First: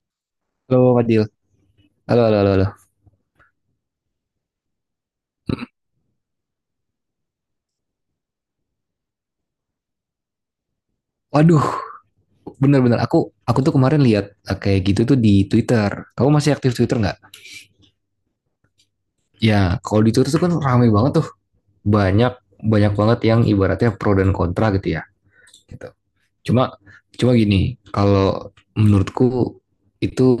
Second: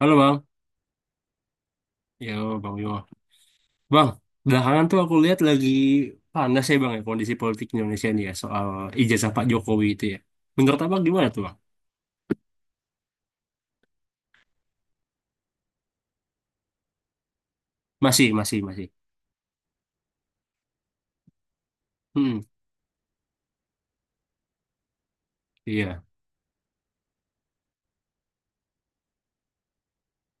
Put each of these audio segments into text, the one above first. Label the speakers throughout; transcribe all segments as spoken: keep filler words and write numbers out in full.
Speaker 1: Halo Bang.
Speaker 2: Halo Fadil. Halo,
Speaker 1: Ya
Speaker 2: halo, halo, halo.
Speaker 1: Bang Yo. Bang, belakangan tuh aku lihat lagi panas ya Bang ya kondisi politik Indonesia nih ya soal ijazah Pak Jokowi itu ya. Menurut Abang gimana tuh Bang?
Speaker 2: Waduh, bener-bener aku aku tuh kemarin lihat eh, kayak gitu tuh di Twitter. Kamu masih aktif Twitter nggak?
Speaker 1: Masih, masih, masih.
Speaker 2: Ya, kalau di Twitter tuh kan ramai banget tuh. Banyak
Speaker 1: Hmm,
Speaker 2: banyak banget yang ibaratnya pro dan kontra gitu ya. Gitu.
Speaker 1: iya.
Speaker 2: Cuma cuma gini, kalau menurutku itu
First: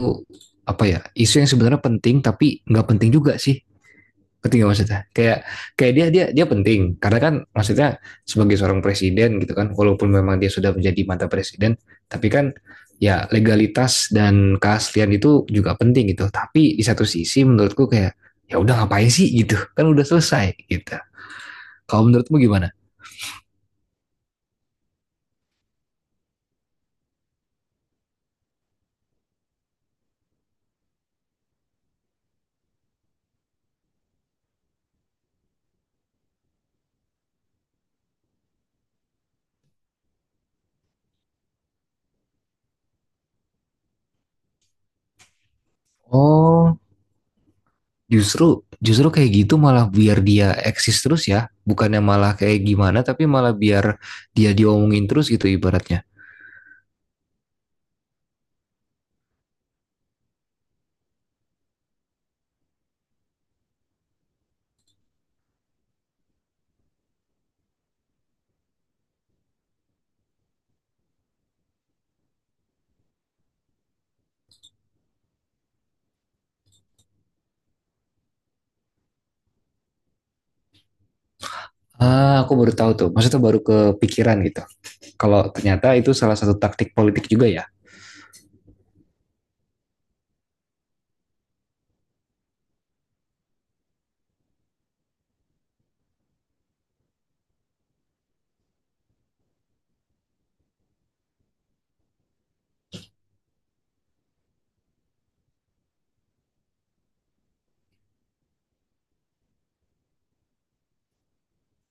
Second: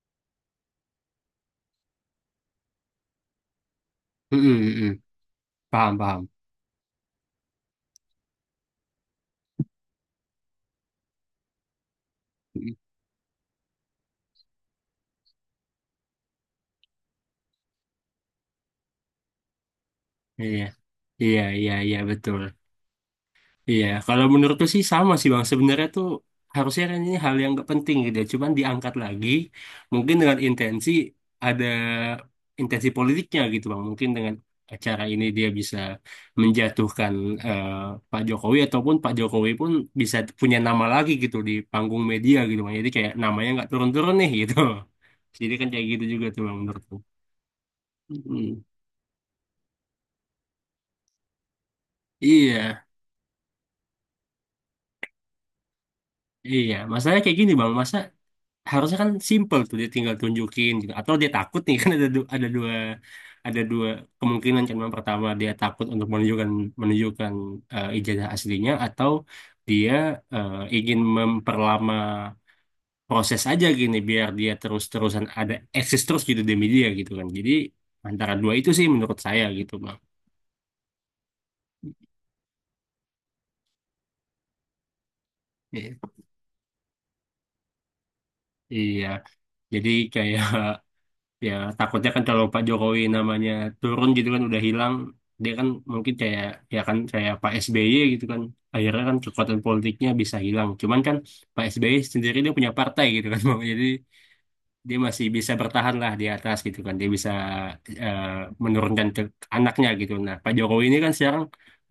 Speaker 2: apa ya? Isu yang sebenarnya penting tapi nggak penting juga sih.
Speaker 1: Hmm,
Speaker 2: Penting
Speaker 1: hmm, hmm.
Speaker 2: maksudnya kayak kayak
Speaker 1: Paham,
Speaker 2: dia dia
Speaker 1: paham.
Speaker 2: dia penting karena kan maksudnya sebagai seorang presiden gitu kan walaupun memang dia sudah menjadi mantan presiden tapi kan
Speaker 1: Mm-mm.
Speaker 2: ya legalitas dan keaslian itu juga penting gitu tapi di satu sisi menurutku kayak ya udah ngapain sih gitu kan udah selesai
Speaker 1: Iya,
Speaker 2: gitu.
Speaker 1: iya, iya, iya
Speaker 2: Kalau menurutmu
Speaker 1: betul.
Speaker 2: gimana?
Speaker 1: Iya, kalau menurutku sih sama sih Bang. Sebenarnya tuh harusnya kan ini hal yang gak penting gitu ya. Cuman diangkat lagi mungkin dengan intensi ada intensi politiknya gitu Bang. Mungkin dengan acara ini dia bisa menjatuhkan eh, Pak Jokowi ataupun Pak Jokowi pun bisa punya nama lagi gitu di panggung media gitu Bang. Jadi kayak namanya nggak turun-turun nih gitu. Jadi kan kayak gitu juga tuh Bang
Speaker 2: Oh,
Speaker 1: menurutku.
Speaker 2: justru
Speaker 1: Mm.
Speaker 2: justru kayak gitu malah biar dia eksis terus ya, bukannya malah kayak
Speaker 1: Iya,
Speaker 2: gimana tapi malah biar dia diomongin terus gitu ibaratnya.
Speaker 1: iya. Masalahnya kayak gini Bang. Masa harusnya kan simple tuh dia tinggal tunjukin gitu. Atau dia takut nih kan ada du- ada dua ada dua kemungkinan kan yang pertama dia takut untuk menunjukkan menunjukkan eh, ijazah aslinya atau dia eh, ingin memperlama proses aja gini biar dia terus-terusan ada eksis terus gitu demi dia gitu kan. Jadi antara dua itu sih menurut saya gitu Bang.
Speaker 2: Ah, aku baru tahu tuh, maksudnya baru kepikiran gitu. Kalau ternyata
Speaker 1: Iya,
Speaker 2: itu salah satu taktik politik juga ya.
Speaker 1: Iya. Jadi kayak ya takutnya kan kalau Pak Jokowi namanya turun gitu kan udah hilang dia kan mungkin kayak ya kan kayak Pak S B Y gitu kan akhirnya kan kekuatan politiknya bisa hilang cuman kan Pak S B Y sendiri dia punya partai gitu kan bang jadi dia masih bisa bertahan lah di atas gitu kan dia bisa eh, menurunkan ke anaknya gitu nah Pak Jokowi ini kan sekarang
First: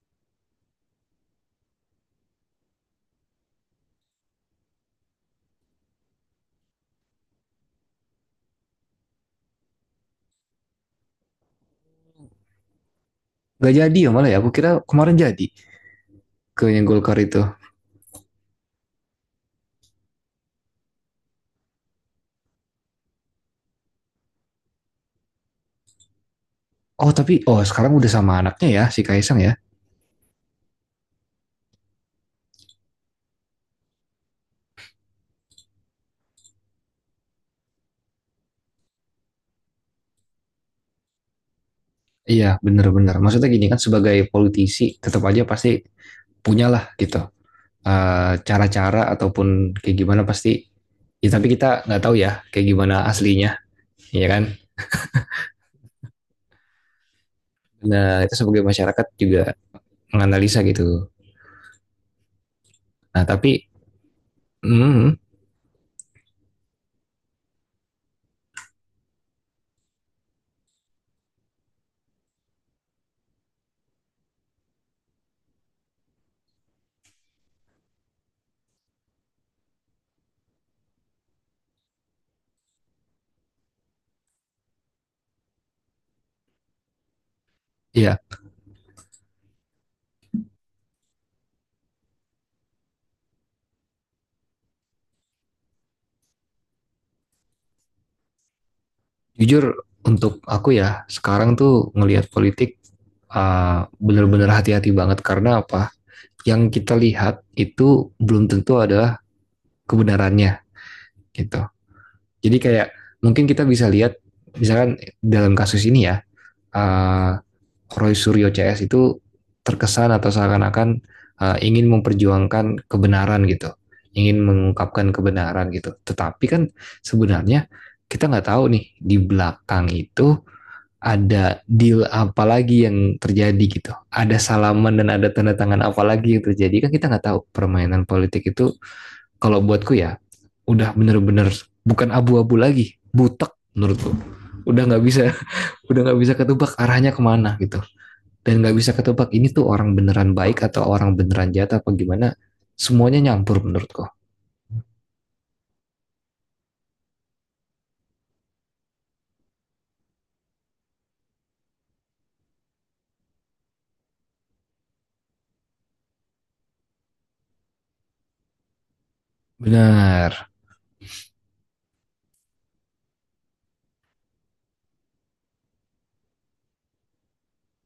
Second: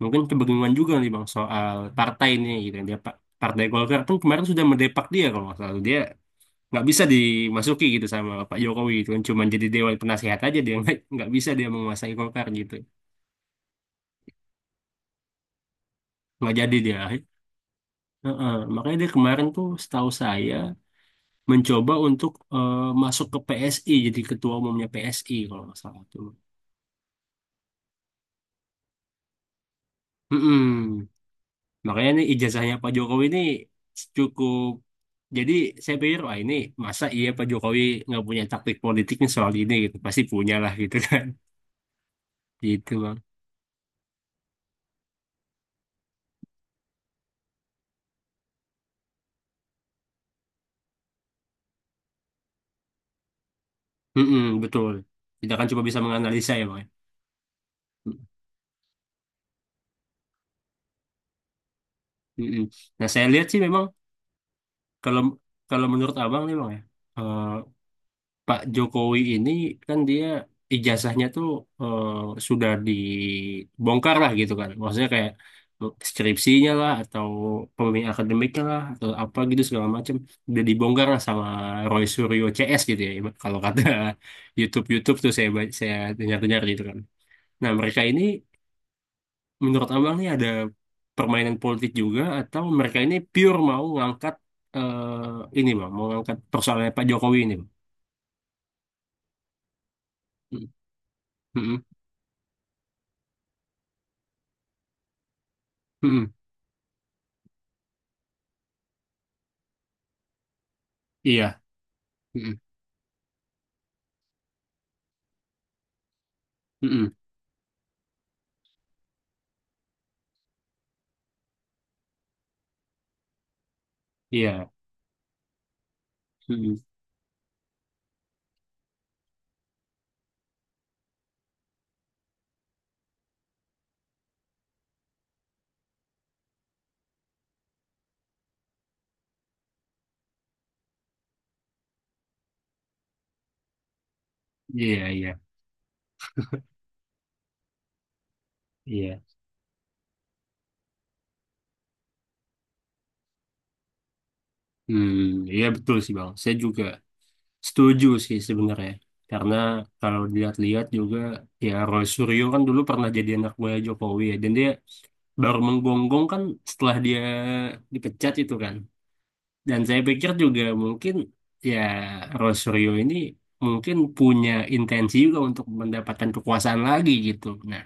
Speaker 1: mungkin kebingungan juga nih bang soal partai ini gitu kan. Dia Pak Partai Golkar pun kemarin sudah mendepak dia kalau nggak salah dia nggak bisa dimasuki gitu sama Pak Jokowi gitu kan cuman jadi dewan penasehat aja dia nggak nggak bisa dia menguasai Golkar gitu
Speaker 2: Gak jadi ya malah ya, aku kira kemarin jadi
Speaker 1: nggak
Speaker 2: ke
Speaker 1: jadi dia.
Speaker 2: Golkar itu.
Speaker 1: Heeh. Makanya dia kemarin tuh setahu saya mencoba untuk eh, masuk ke P S I jadi ketua umumnya P S I kalau nggak salah tuh.
Speaker 2: Oh tapi, oh, sekarang udah sama anaknya ya, si Kaisang ya.
Speaker 1: Mm-mm. Makanya nih ijazahnya Pak Jokowi ini cukup jadi saya pikir wah ini masa iya Pak Jokowi nggak punya taktik politiknya soal ini gitu pasti punya lah gitu kan
Speaker 2: Iya
Speaker 1: gitu
Speaker 2: bener-bener,
Speaker 1: bang.
Speaker 2: maksudnya gini kan sebagai politisi tetap aja pasti punyalah gitu. eh, Cara-cara ataupun kayak gimana pasti. Ya, tapi kita nggak tahu ya kayak gimana aslinya, ya
Speaker 1: Mm-mm,
Speaker 2: kan?
Speaker 1: betul tidak kan cuma bisa menganalisa ya bang ya.
Speaker 2: Nah, itu sebagai masyarakat juga menganalisa gitu.
Speaker 1: Mm-mm. Nah,
Speaker 2: Nah,
Speaker 1: saya lihat sih
Speaker 2: tapi,
Speaker 1: memang
Speaker 2: hmm,
Speaker 1: kalau kalau menurut abang nih bang ya, eh, Pak Jokowi ini kan dia ijazahnya tuh eh, sudah dibongkar lah gitu kan. Maksudnya kayak eh, skripsinya lah atau pembimbing akademiknya lah atau apa gitu segala macam udah dibongkar lah sama Roy Suryo C S gitu ya. Kalau kata YouTube-YouTube tuh saya ba- saya dengar-dengar gitu kan. Nah, mereka
Speaker 2: ya
Speaker 1: ini menurut abang nih ada permainan politik juga atau mereka ini pure mau ngangkat eh, ini bang, mau ngangkat persoalannya Pak Jokowi ini bang.
Speaker 2: jujur untuk
Speaker 1: Mm,
Speaker 2: aku ya sekarang
Speaker 1: mm,
Speaker 2: tuh ngelihat politik uh, benar-benar hati-hati banget karena apa?
Speaker 1: mm,
Speaker 2: Yang kita lihat itu belum tentu adalah kebenarannya gitu.
Speaker 1: iya,
Speaker 2: Jadi
Speaker 1: mm,
Speaker 2: kayak mungkin kita bisa lihat misalkan dalam kasus ini ya,
Speaker 1: mm,
Speaker 2: uh, Roy Suryo C S itu terkesan atau seakan-akan uh, ingin memperjuangkan kebenaran gitu, ingin
Speaker 1: iya,
Speaker 2: mengungkapkan kebenaran gitu. Tetapi kan
Speaker 1: mm,
Speaker 2: sebenarnya kita nggak tahu nih di belakang itu ada deal apa lagi yang terjadi gitu. Ada salaman dan ada tanda tangan apa lagi yang terjadi. Kan kita nggak tahu permainan politik itu kalau buatku ya udah bener-bener bukan abu-abu lagi. Butek menurutku. Udah nggak
Speaker 1: iya, iya,
Speaker 2: bisa, udah nggak bisa ketebak arahnya kemana gitu. Dan nggak bisa
Speaker 1: iya.
Speaker 2: ketebak ini tuh orang beneran baik atau orang beneran jahat apa gimana. Semuanya nyampur menurutku.
Speaker 1: Hmm, iya betul sih bang. Saya juga setuju sih sebenarnya. Karena kalau dilihat-lihat juga ya Roy Suryo kan dulu pernah jadi anak buah Jokowi ya. Dan dia baru menggonggong kan setelah dia dipecat itu kan. Dan saya pikir
Speaker 2: Benar.
Speaker 1: juga mungkin ya Rosario ini mungkin punya intensi juga untuk mendapatkan kekuasaan lagi gitu. Nah,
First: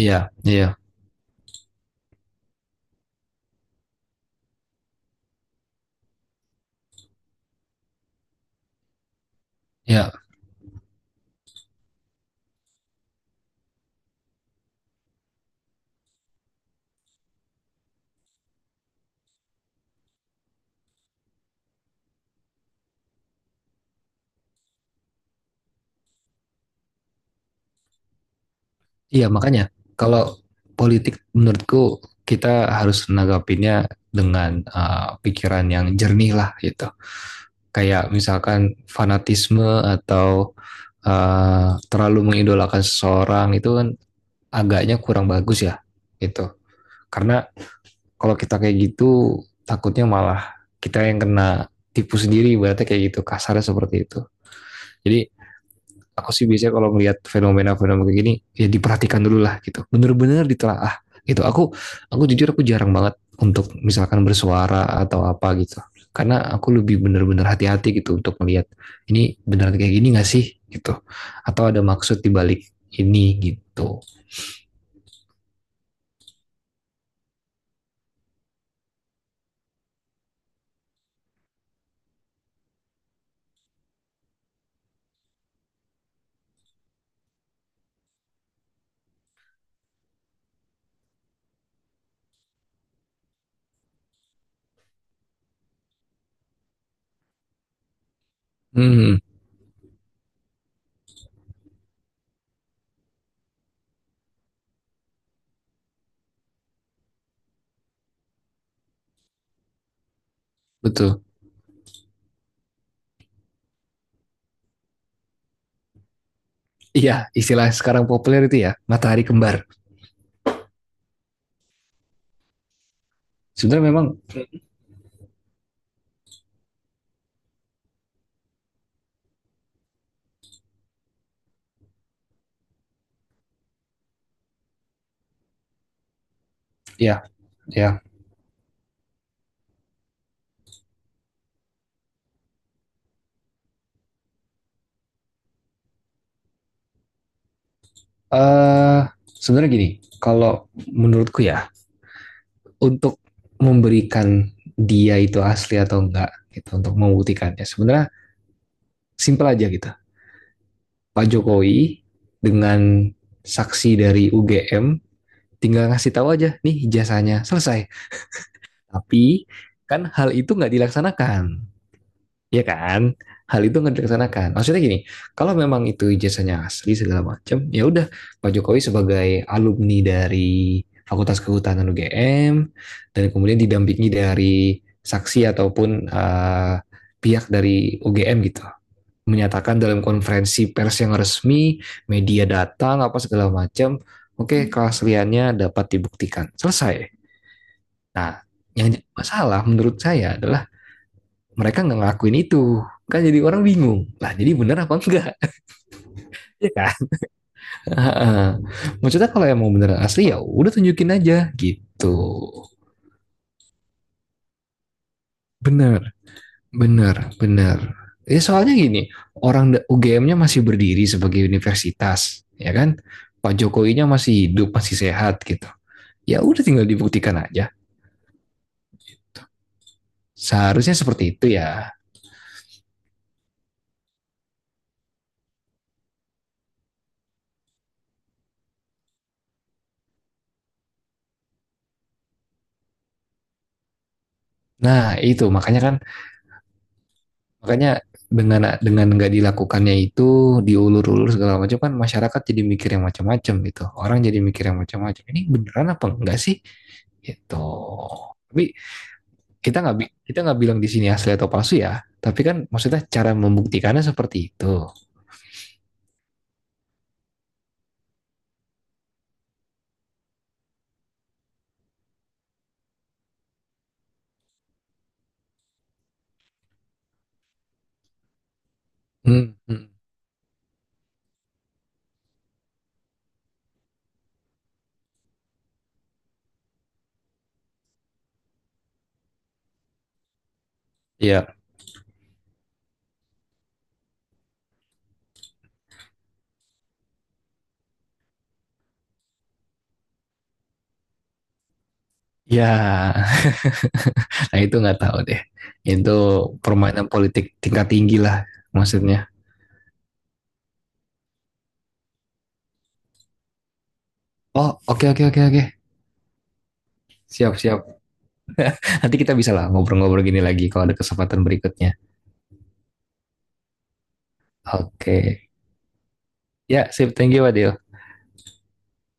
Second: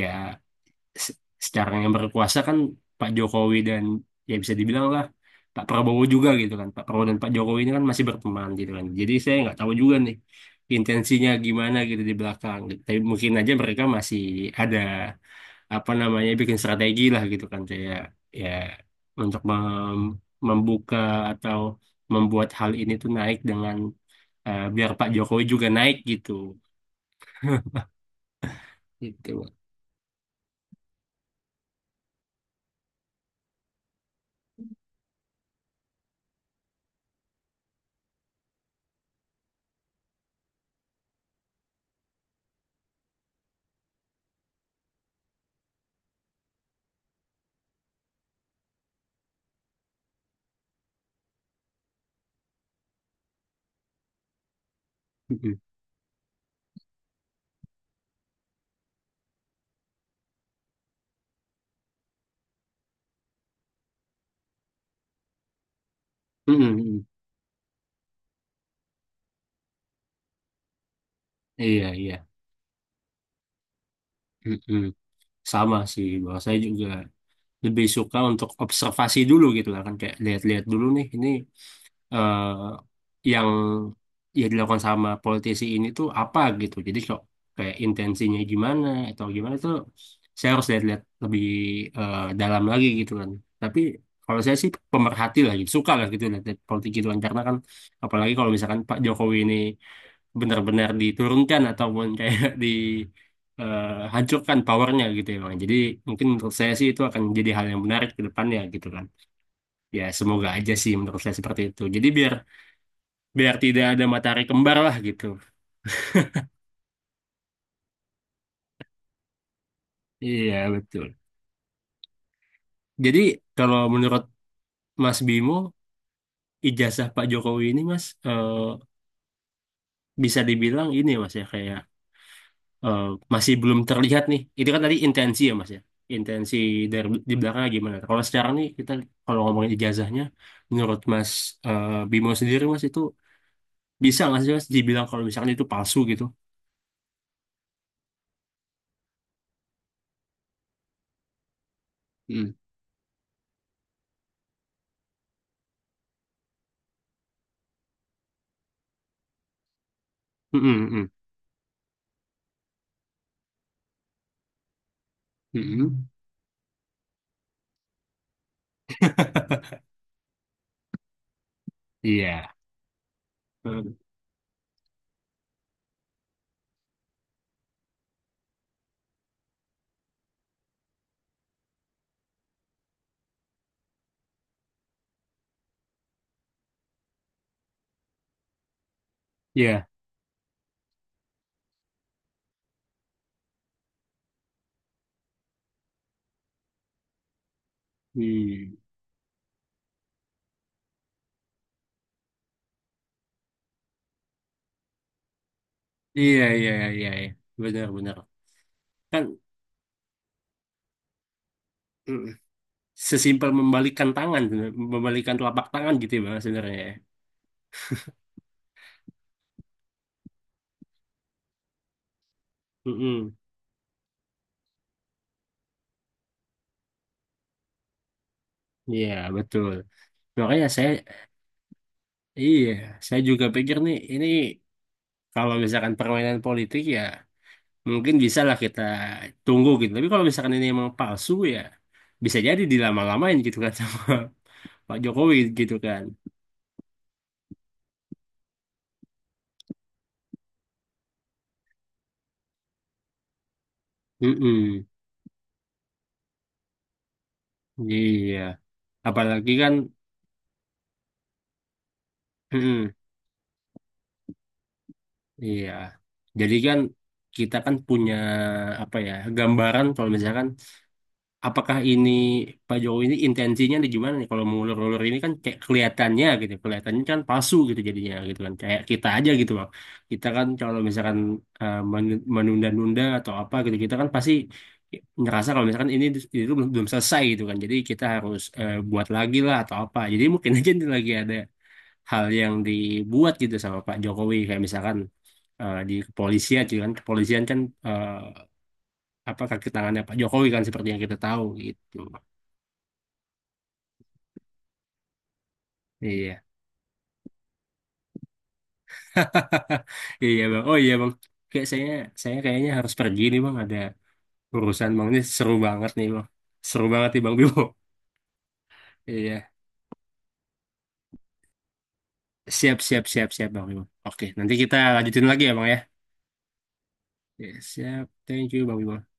Speaker 1: ya
Speaker 2: Iya, iya.
Speaker 1: se- sekarang yang berkuasa kan Pak Jokowi dan ya bisa dibilang lah Pak Prabowo juga gitu kan. Pak Prabowo dan Pak Jokowi ini kan masih berteman gitu kan. Jadi saya nggak tahu juga
Speaker 2: Ya,
Speaker 1: nih intensinya gimana gitu di belakang. Tapi mungkin aja mereka masih ada apa namanya bikin strategi lah gitu kan kayak ya untuk mem- membuka atau membuat hal ini tuh naik dengan eh, biar Pak Jokowi juga naik gitu
Speaker 2: iya
Speaker 1: gitu.
Speaker 2: makanya kalau politik menurutku kita harus menanggapinya dengan uh, pikiran yang jernih lah gitu. Kayak misalkan fanatisme atau uh, terlalu mengidolakan seseorang itu kan agaknya kurang bagus ya gitu. Karena kalau kita kayak gitu takutnya malah kita yang kena tipu sendiri berarti, kayak gitu kasarnya seperti itu. Jadi
Speaker 1: Mm-mm.
Speaker 2: aku sih biasanya kalau melihat fenomena-fenomena kayak gini ya diperhatikan dulu lah gitu bener-bener ditelaah gitu. Aku aku jujur aku jarang banget untuk misalkan bersuara atau apa gitu, karena
Speaker 1: Mm-mm,
Speaker 2: aku lebih
Speaker 1: mm-mm.
Speaker 2: bener-bener hati-hati gitu untuk melihat ini beneran kayak gini gak sih gitu, atau ada
Speaker 1: Iya iya.
Speaker 2: maksud dibalik ini gitu.
Speaker 1: Mm-mm. Sama sih bahwa saya juga lebih suka untuk observasi dulu gitu lah kan kayak lihat-lihat dulu nih ini eh, yang ya dilakukan sama politisi ini tuh apa gitu. Jadi kok kayak intensinya gimana atau gimana tuh saya harus lihat-lihat lebih eh, dalam lagi gitu kan. Tapi kalau saya sih pemerhati lah gitu, suka lah gitu lihat politik gitu kan. Karena kan apalagi kalau misalkan Pak
Speaker 2: hmm
Speaker 1: Jokowi ini benar-benar diturunkan ataupun kayak di eh, hancurkan powernya gitu ya Bang. Jadi mungkin menurut saya sih itu akan jadi hal yang menarik ke depannya gitu kan. Ya semoga aja sih menurut
Speaker 2: Betul.
Speaker 1: saya seperti itu. Jadi biar biar tidak ada matahari kembar lah gitu.
Speaker 2: Iya, istilah sekarang populer itu ya matahari kembar.
Speaker 1: Iya, betul. Jadi kalau
Speaker 2: Sebenarnya memang
Speaker 1: menurut Mas Bimo, ijazah Pak Jokowi ini Mas eh, bisa dibilang ini Mas ya kayak eh, masih belum terlihat nih. Itu kan tadi intensi ya Mas ya. Intensi dari
Speaker 2: ya.
Speaker 1: di belakang gimana?
Speaker 2: Ya,
Speaker 1: Kalau sekarang nih kita kalau ngomongin ijazahnya, menurut Mas eh, Bimo sendiri Mas itu bisa nggak sih Mas dibilang kalau misalkan itu palsu gitu?
Speaker 2: eh sebenarnya gini, kalau menurutku ya,
Speaker 1: Hmm.
Speaker 2: untuk memberikan dia itu asli atau enggak gitu untuk membuktikannya. Sebenarnya simpel aja gitu.
Speaker 1: Mm-mm, mm.
Speaker 2: Pak Jokowi dengan saksi dari U G M tinggal
Speaker 1: Mm-mm.
Speaker 2: ngasih tahu aja nih ijazahnya selesai. Tapi kan hal itu nggak dilaksanakan.
Speaker 1: Iya.
Speaker 2: Iya kan? Hal itu
Speaker 1: Hmm,
Speaker 2: nggak dilaksanakan. Maksudnya gini, kalau memang itu ijazahnya asli segala macam, ya udah Pak Jokowi sebagai alumni dari Fakultas Kehutanan U G M dan kemudian didampingi dari saksi ataupun eh, pihak dari U G M gitu menyatakan
Speaker 1: iya.
Speaker 2: dalam konferensi pers yang resmi, media datang apa segala macam, oke keasliannya dapat dibuktikan. Selesai. Nah,
Speaker 1: Hmm.
Speaker 2: yang jadi masalah menurut saya adalah mereka nggak ngakuin itu, kan jadi orang bingung lah jadi bener apa enggak,
Speaker 1: Iya,
Speaker 2: ya
Speaker 1: iya,
Speaker 2: kan?
Speaker 1: iya, iya. Benar, benar. Kan
Speaker 2: Maksudnya kalau yang mau bener asli ya udah tunjukin aja gitu.
Speaker 1: mm, sesimpel membalikan tangan, sebenarnya. Membalikan telapak tangan
Speaker 2: bener
Speaker 1: gitu ya, Bang, sebenarnya. Ya.
Speaker 2: bener bener. Ya soalnya gini, orang U G M-nya masih berdiri sebagai universitas ya kan,
Speaker 1: Mm-mm.
Speaker 2: Pak Jokowinya masih hidup masih sehat gitu, ya udah tinggal dibuktikan aja,
Speaker 1: Iya, betul. Makanya saya,
Speaker 2: seharusnya seperti itu ya.
Speaker 1: iya, saya juga pikir nih, ini kalau misalkan permainan politik ya, mungkin bisa lah kita tunggu gitu. Tapi kalau misalkan ini emang palsu ya, bisa jadi dilama-lamain gitu kan sama Pak
Speaker 2: Nah
Speaker 1: Jokowi
Speaker 2: itu
Speaker 1: gitu
Speaker 2: makanya kan.
Speaker 1: kan.
Speaker 2: Makanya dengan dengan nggak dilakukannya itu, diulur-ulur segala macam kan masyarakat jadi mikir yang macam-macam gitu. Orang jadi mikir yang
Speaker 1: Mm-mm.
Speaker 2: macam-macam. Ini beneran apa enggak sih? Gitu.
Speaker 1: Iya,
Speaker 2: Tapi
Speaker 1: apalagi kan,
Speaker 2: kita nggak kita nggak bilang di sini asli atau palsu ya. Tapi kan
Speaker 1: mm-mm.
Speaker 2: maksudnya cara membuktikannya seperti itu.
Speaker 1: Iya. Jadi kan kita kan punya apa ya gambaran kalau misalkan apakah ini Pak Jokowi ini intensinya nih gimana nih kalau mengulur-ulur ini kan kayak kelihatannya gitu, kelihatannya kan palsu gitu jadinya gitu kan kayak kita aja
Speaker 2: Hmm.
Speaker 1: gitu loh.
Speaker 2: Hmm.
Speaker 1: Kita kan kalau misalkan eh, men- menunda-nunda atau apa gitu kita kan pasti ngerasa kalau misalkan ini itu belum, belum selesai gitu kan. Jadi kita harus eh, buat lagi lah atau apa. Jadi mungkin aja nih lagi ada
Speaker 2: Ya,
Speaker 1: hal yang dibuat gitu sama Pak Jokowi kayak misalkan eh, di kepolisian juga kan kepolisian kan eh, apa kaki tangannya Pak Jokowi kan seperti yang kita tahu gitu
Speaker 2: ya. Nah itu nggak tahu deh. Itu
Speaker 1: iya.
Speaker 2: permainan politik tingkat tinggi lah maksudnya.
Speaker 1: Iya bang, oh iya bang, kayak saya saya kayaknya harus pergi nih bang, ada
Speaker 2: Oh,
Speaker 1: urusan bang,
Speaker 2: oke
Speaker 1: ini
Speaker 2: oke oke
Speaker 1: seru
Speaker 2: oke.
Speaker 1: banget nih bang, seru banget nih bang
Speaker 2: Siap
Speaker 1: Bimo.
Speaker 2: siap. Nanti kita
Speaker 1: Iya,
Speaker 2: bisa lah ngobrol-ngobrol gini lagi kalau ada kesempatan berikutnya.
Speaker 1: siap siap siap siap bang Bimo, oke, nanti kita lanjutin lagi
Speaker 2: Oke.
Speaker 1: ya bang ya.
Speaker 2: Ya, sip. Thank you,
Speaker 1: Iya,
Speaker 2: Adil.
Speaker 1: siap, thank you bang Bimo.